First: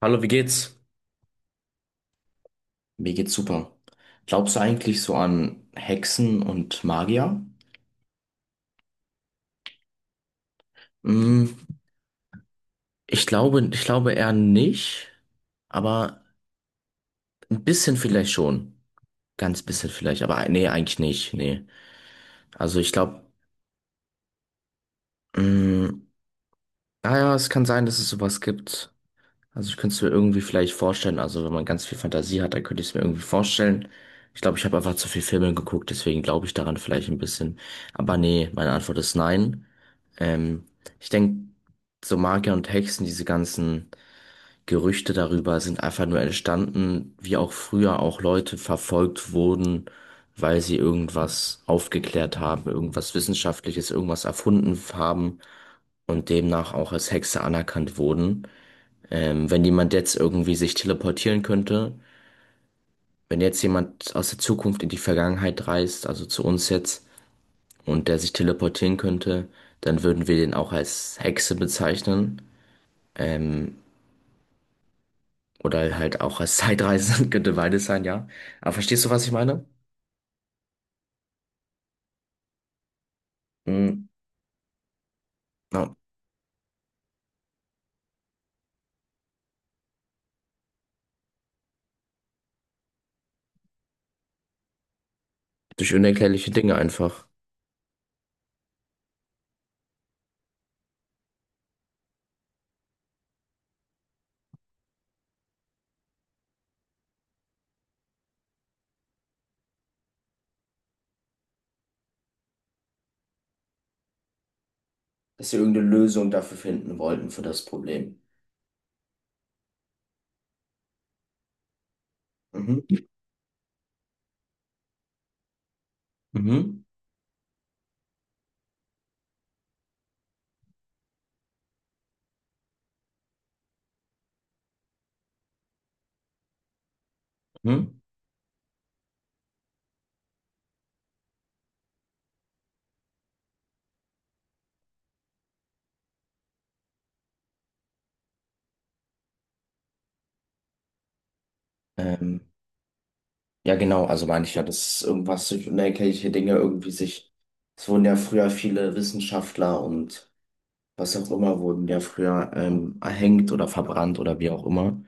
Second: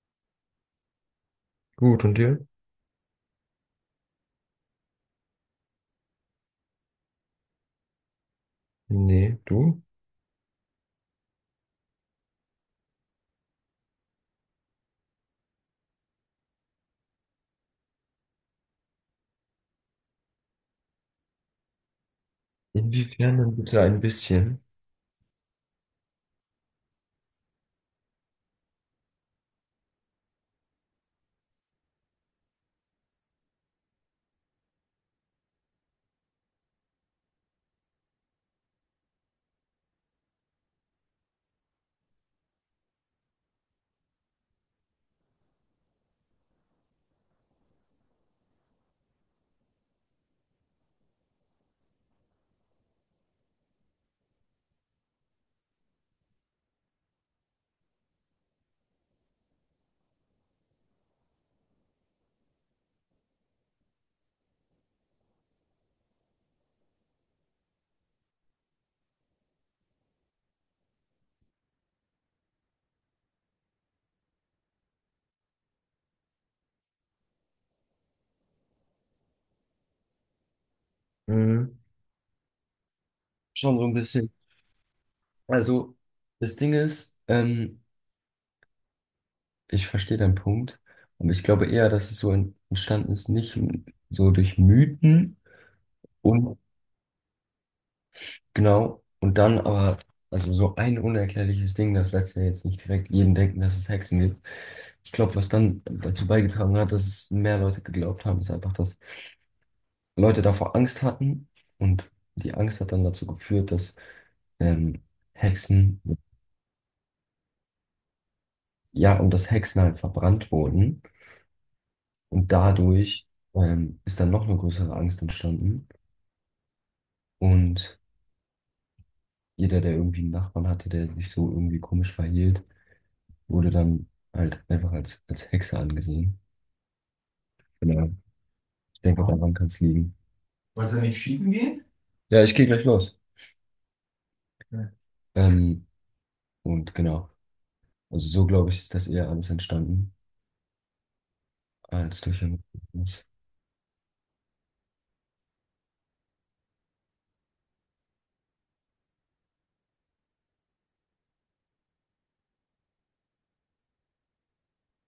Hallo, wie geht's? Gut, und dir? Mir geht's super. Glaubst du eigentlich so an Hexen und Magier? Nee, du? Mm, Ich glaube eher nicht, aber ein bisschen vielleicht schon. Ganz bisschen vielleicht, aber nee, eigentlich nicht, nee. Also ich glaube, Inwiefern dann bitte ein bisschen? naja, es kann sein, dass es sowas gibt. Also ich könnte es mir irgendwie vielleicht vorstellen, also wenn man ganz viel Fantasie hat, dann könnte ich es mir irgendwie vorstellen. Ich glaube, ich habe einfach zu viel Filme geguckt, deswegen glaube ich daran vielleicht ein bisschen. Aber nee, meine Antwort ist nein. Ähm, Ich denke, so Magier und Hexen, diese ganzen Gerüchte darüber sind einfach nur entstanden, wie auch früher auch Leute verfolgt wurden, weil sie irgendwas aufgeklärt haben, irgendwas Wissenschaftliches, irgendwas erfunden haben und demnach auch als Hexe anerkannt wurden. Wenn jemand jetzt irgendwie sich teleportieren könnte, wenn jetzt jemand aus der Zukunft in die Vergangenheit reist, also zu uns jetzt, und der sich teleportieren könnte, dann würden wir den auch als Hexe bezeichnen. Ähm, oder halt auch als Zeitreisende könnte beides sein, ja. Aber verstehst du, was ich meine? Mhm. Schon so ein Mhm. bisschen. Ja. Also, das Ding ist, ich verstehe deinen Punkt. Und ich glaube eher, dass es so entstanden ist, nicht so durch Mythen Durch unerklärliche und Dinge einfach. genau, und dann aber, also so ein unerklärliches Ding, das lässt ja jetzt nicht direkt jeden denken, dass es Hexen gibt. Ich glaube, was dann dazu beigetragen hat, dass es mehr Leute geglaubt haben, ist einfach, dass Leute davor Angst hatten und die Angst hat dann dazu geführt, dass ähm, Dass wir irgendeine Hexen, Lösung dafür finden wollten für das Problem. ja, und dass Hexen halt verbrannt wurden und Mhm. dadurch ist dann noch eine größere Angst entstanden Mhm. und jeder, der irgendwie einen Nachbarn hatte, der sich so irgendwie komisch verhielt, wurde dann halt einfach als, als Hexe angesehen. Mhm. Genau. Ich denke, daran kann es liegen. Wolltest du nicht schießen gehen? Ja, ich gehe gleich los. Ja. Ähm, und genau, also so glaube ich, ist das eher alles entstanden, als Ähm, durch ein... Ja, genau, also meine ich ja, dass irgendwas durch unerklärliche Dinge irgendwie sich, es wurden ja früher viele Wissenschaftler und was auch immer, wurden ja früher erhängt oder verbrannt oder wie auch immer,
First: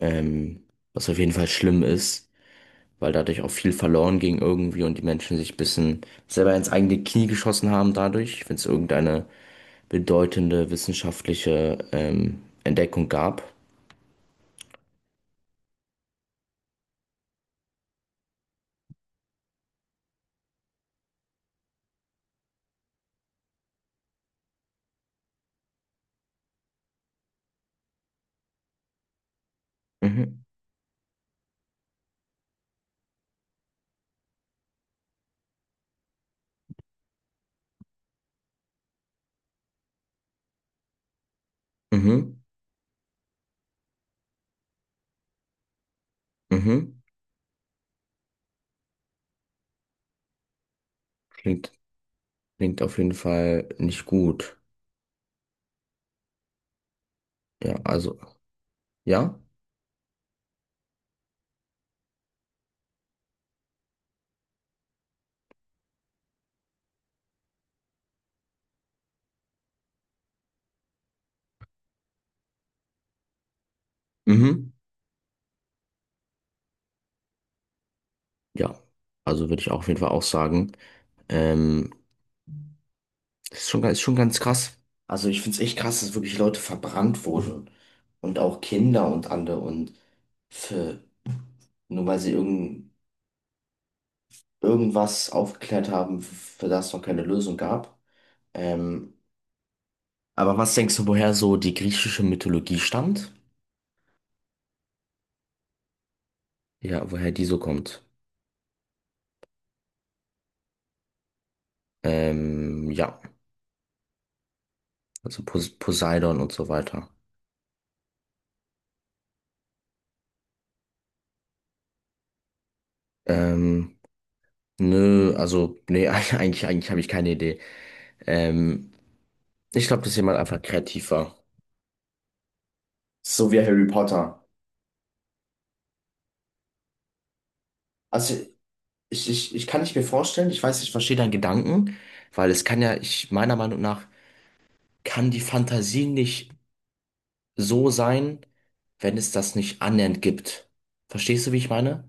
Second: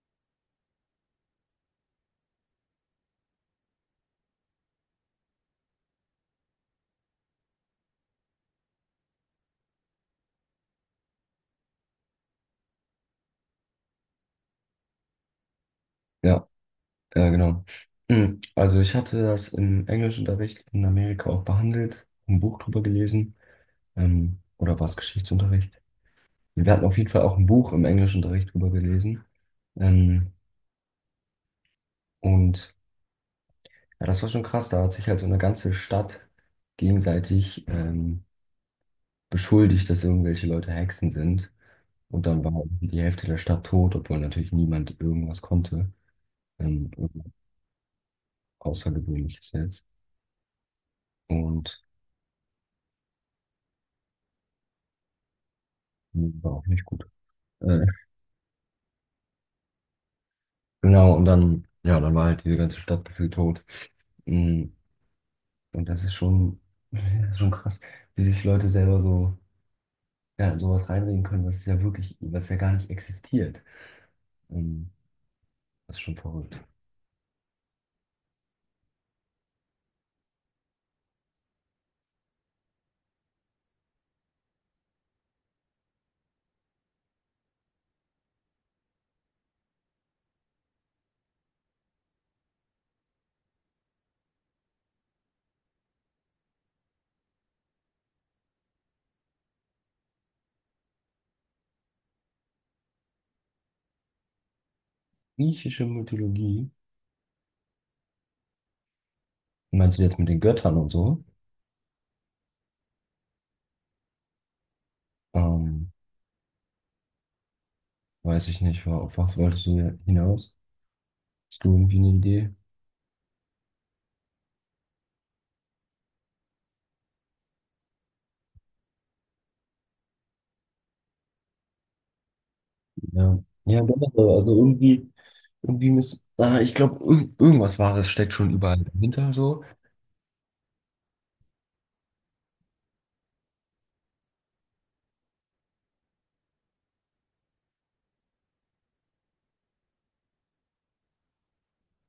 ähm, was auf jeden Fall schlimm ist, weil dadurch auch viel verloren ging irgendwie und die Menschen sich ein bisschen selber ins eigene Knie geschossen haben dadurch, wenn es irgendeine bedeutende wissenschaftliche Entdeckung gab. Ja, ja, genau. Mm, also ich hatte das im Englischunterricht in Amerika auch behandelt, ein Buch drüber gelesen, oder war es Geschichtsunterricht? Wir hatten auf jeden Fall auch ein Buch im Englischunterricht drüber gelesen. Ähm, Mhm, und ja, das war schon krass, da hat sich halt so eine ganze Stadt gegenseitig beschuldigt, dass irgendwelche Leute Hexen sind. Und mhm, dann war irgendwie die Hälfte der Stadt tot, obwohl natürlich niemand irgendwas konnte. Mhm. Irgendwas Außergewöhnliches jetzt. Klingt, Und klingt auf jeden Fall nicht gut. war auch nicht gut. Ja, Äh, also. Ja? Genau, und dann, ja, dann war halt diese ganze Stadt gefühlt tot. Mm, und das ist schon krass, wie sich Leute selber so, ja, in sowas reinreden können, was ja wirklich, was ja gar nicht existiert. Mhm. Ähm, Das ist schon verrückt. Ja. Also würde ich auch auf jeden Fall auch sagen. Ähm, Das ist schon ganz krass. Also ich finde es echt krass, dass wirklich Leute verbrannt wurden. Und auch Kinder und andere und für, nur weil sie irgend, irgendwas aufgeklärt haben, für das es noch keine Lösung gab. Ähm, aber was denkst du, woher so die griechische Mythologie stammt? Griechische Mythologie, Ja, woher die so kommt. meinst du jetzt mit den Göttern und so? Ja, also Ähm, Poseidon und so weiter. weiß ich nicht, auf was wolltest du hier hinaus? Hast du irgendwie eine Idee? Ähm, Nö, also, nee, eigentlich habe ich keine Idee. Ähm, Ich glaube, dass jemand einfach kreativ war. Ja, So wie ja, Harry doch, aber Potter. also irgendwie, irgendwie muss, ah, ich glaube, irgendwas Wahres steckt Also, schon überall ich, dahinter, ich, so. ich kann nicht mir vorstellen, ich weiß, ich verstehe deinen Gedanken, weil es kann ja, ich, meiner Meinung nach, kann die Fantasie nicht so sein, wenn es das nicht annähernd gibt. Verstehst du, wie ich meine?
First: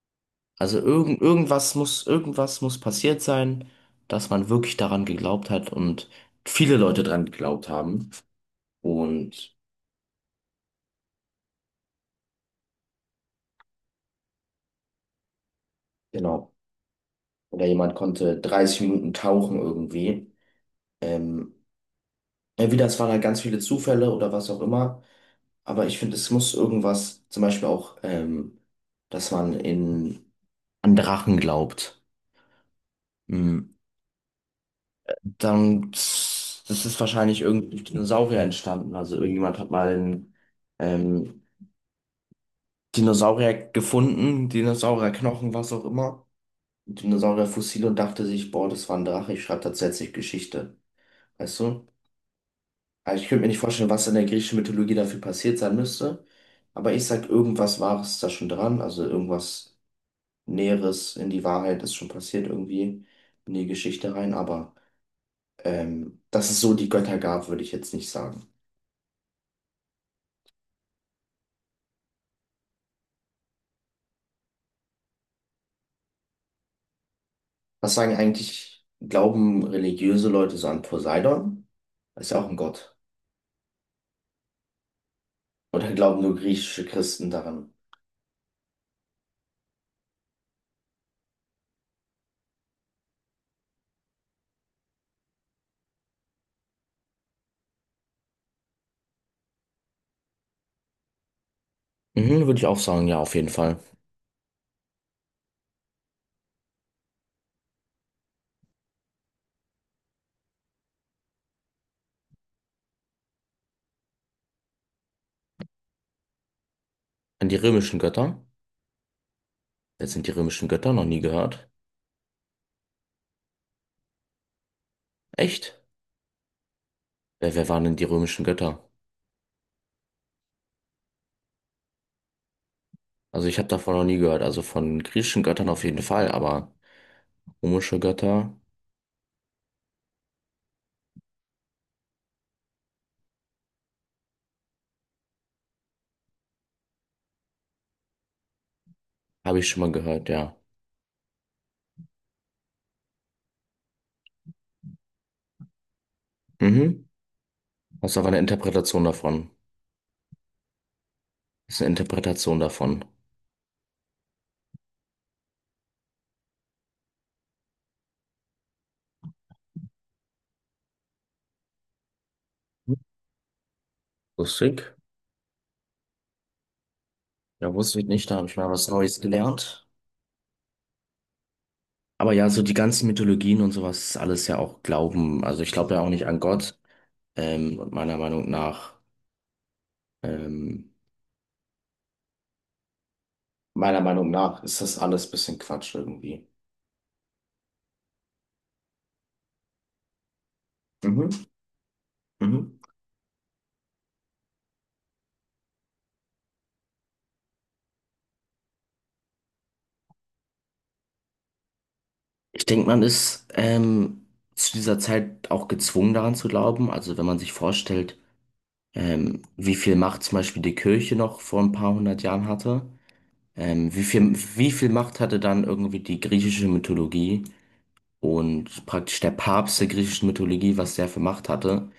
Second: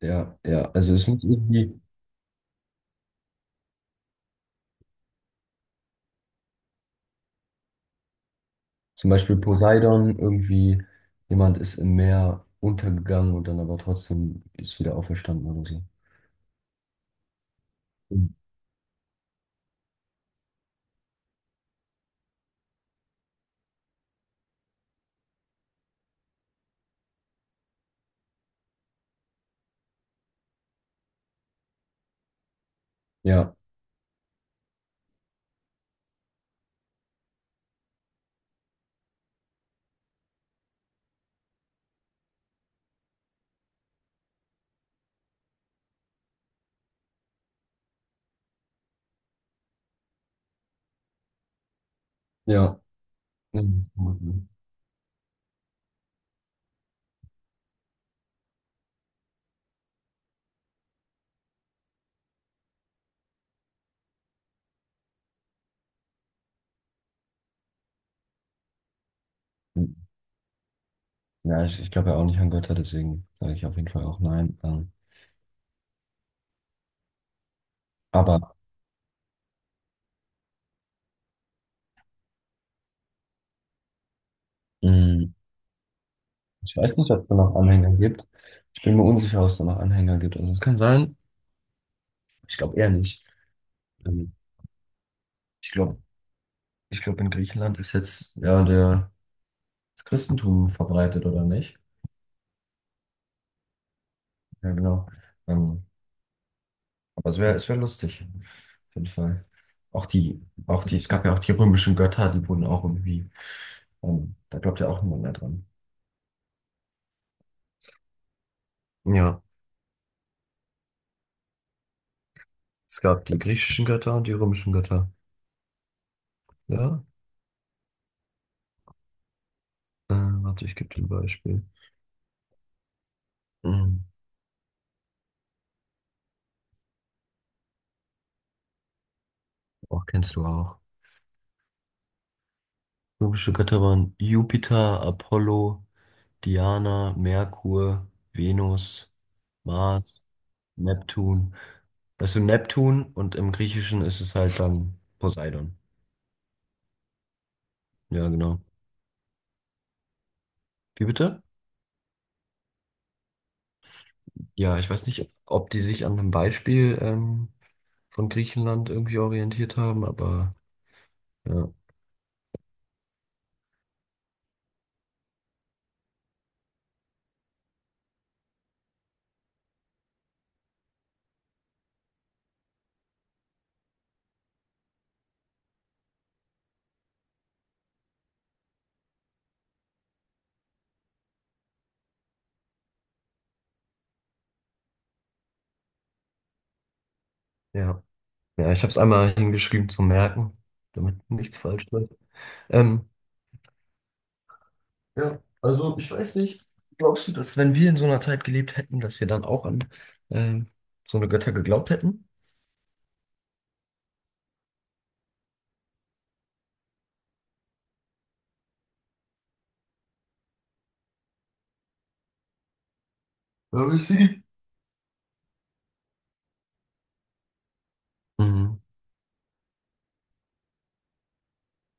Ja, ja, Also, also es irgend, muss irgendwie, irgendwas muss passiert sein, dass man wirklich daran geglaubt hat und viele Leute daran geglaubt haben. zum Beispiel Und Poseidon, irgendwie jemand ist im Meer untergegangen und dann aber trotzdem ist wieder auferstanden oder so. genau. Oder jemand Mhm. konnte 30 Minuten tauchen irgendwie. Ähm, Entweder es waren halt ganz viele Zufälle oder was auch immer. Aber ich finde, es muss irgendwas, zum Beispiel auch, dass man in, an Drachen glaubt. Ja, Hm, dann, das ist wahrscheinlich irgendwie durch Dinosaurier entstanden. Also irgendjemand hat mal einen, ähm, Dinosaurier gefunden, Dinosaurierknochen, was auch immer. Dinosaurierfossil und dachte sich, boah, das war ein Drache, ich schreibe tatsächlich Geschichte. Weißt du? ja. Also ich könnte mir nicht Mhm. vorstellen, was in der griechischen Mythologie dafür passiert sein müsste. Aber ich sag, irgendwas Wahres ist da schon dran. Also irgendwas Näheres in die Wahrheit ist schon passiert irgendwie in die Geschichte rein. Aber dass es so die Götter gab, würde ich jetzt nicht sagen. Ja, ich glaube ja auch nicht an Götter, deswegen sage ich auf jeden Fall auch nein. Was sagen aber eigentlich, glauben religiöse Leute so an Poseidon? Ist ja auch ein Gott. mh, Oder glauben nur ich griechische weiß nicht, ob es Christen da noch daran? Anhänger gibt. Ich bin mir unsicher, ob es da noch Anhänger gibt. Also es kann sein, ich glaube eher nicht. Ähm, Ich glaube, in Griechenland ist jetzt ja der, das Christentum verbreitet, oder nicht? Mhm, würde ich auch sagen, ja, auf jeden Fall. Ja, genau. Ähm, aber es wär lustig, auf jeden Fall. Auch die, auch die, es gab ja auch die römischen Götter, die wurden auch irgendwie, da glaubt ja auch niemand mehr dran. An die römischen Götter. Ja, Jetzt sind die römischen Götter noch nie gehört. es gab die griechischen Götter und die römischen Götter. Echt? Ja, Wer waren denn die römischen Götter? Warte, ich gebe dir ein Beispiel. Also ich habe davon noch Mhm. nie gehört. Also von griechischen Göttern auf jeden Fall, aber römische Götter Auch kennst du auch. Römische Götter waren Jupiter, Apollo, Diana, Merkur, Venus, habe ich schon mal Mars, gehört, ja. Neptun. Weißt du, Neptun und im Griechischen ist es halt dann Poseidon. Mhm. Das ist aber Ja, eine genau. Interpretation davon. Wie bitte? Das ist eine Interpretation davon. Ja, ich weiß nicht, ob die sich an einem Beispiel von Griechenland irgendwie orientiert haben, aber ja, Lustig. Ja, wusste ich nicht, da habe ich mal was Neues gelernt. Aber ja, so die ganzen Mythologien und sowas ist alles ja auch Glauben. Also ich glaube ja auch nicht an Gott. Und ähm, meiner Meinung nach ist das alles ein bisschen Quatsch irgendwie. ja. Ja, ich habe es einmal hingeschrieben zum Merken, damit Mhm. nichts falsch wird. Mhm. Ähm, ja, also ich weiß nicht. Glaubst du, dass wenn wir in so einer Zeit gelebt hätten, dass wir dann auch an ähm, so eine Götter geglaubt hätten? Ich denke, man ist zu dieser Zeit auch gezwungen daran zu glauben. Also wenn man sich vorstellt, wie viel Macht zum Beispiel die Kirche noch vor ein paar hundert Jahren hatte, Ja, wir sehen. wie viel Macht hatte dann irgendwie die griechische Mythologie Mhm. und praktisch der Papst der griechischen Mythologie, was der für Macht hatte.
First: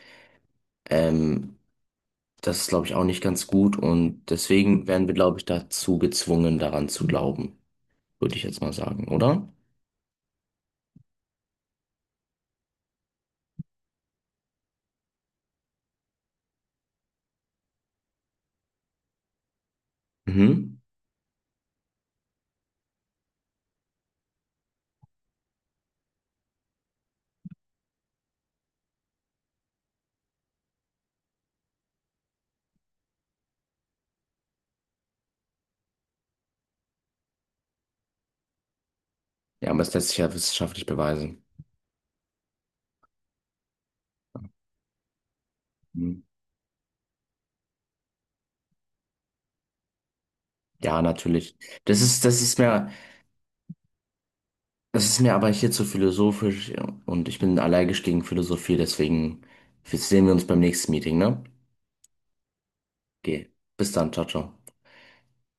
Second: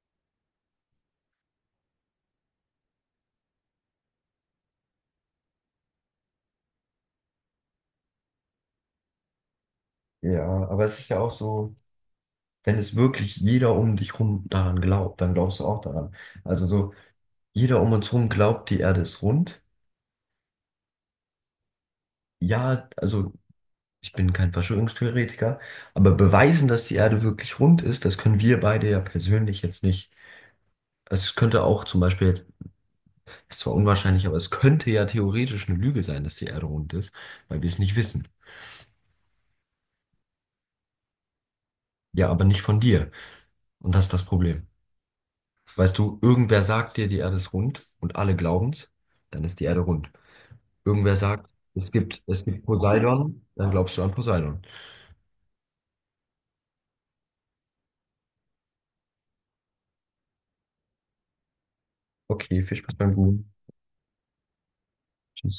Ähm, Das ist, glaube ich, auch nicht ganz gut und deswegen werden wir, glaube ich, dazu gezwungen, daran zu glauben, würde ich jetzt mal sagen, oder? Ja, aber es ist ja auch so, wenn es wirklich jeder um dich rum daran glaubt, dann glaubst du auch daran. Also so, jeder um uns herum glaubt, die Erde ist rund. Mhm. Ja, also ich bin kein Verschwörungstheoretiker, aber beweisen, dass die Erde wirklich rund ist, das können wir beide ja persönlich jetzt nicht. Es könnte auch zum Beispiel jetzt, ist zwar unwahrscheinlich, aber es könnte ja theoretisch eine Lüge sein, dass die Erde rund ist, weil wir es nicht wissen. Ja, aber es lässt sich ja wissenschaftlich beweisen. Ja, aber nicht von dir. Und das ist das Problem. Weißt du, irgendwer sagt dir, die Erde ist rund und alle glauben's, dann ist die Erde rund. Ja, Irgendwer sagt, natürlich. Das ist, das es ist gibt mir, Poseidon, dann glaubst du an Poseidon. das ist mir aber hier zu philosophisch ja. Und ich bin allergisch gegen Philosophie, deswegen sehen wir uns beim nächsten Meeting, ne? Okay, viel Spaß beim Okay. Googlen. Bis dann, ciao, ciao. Tschüss.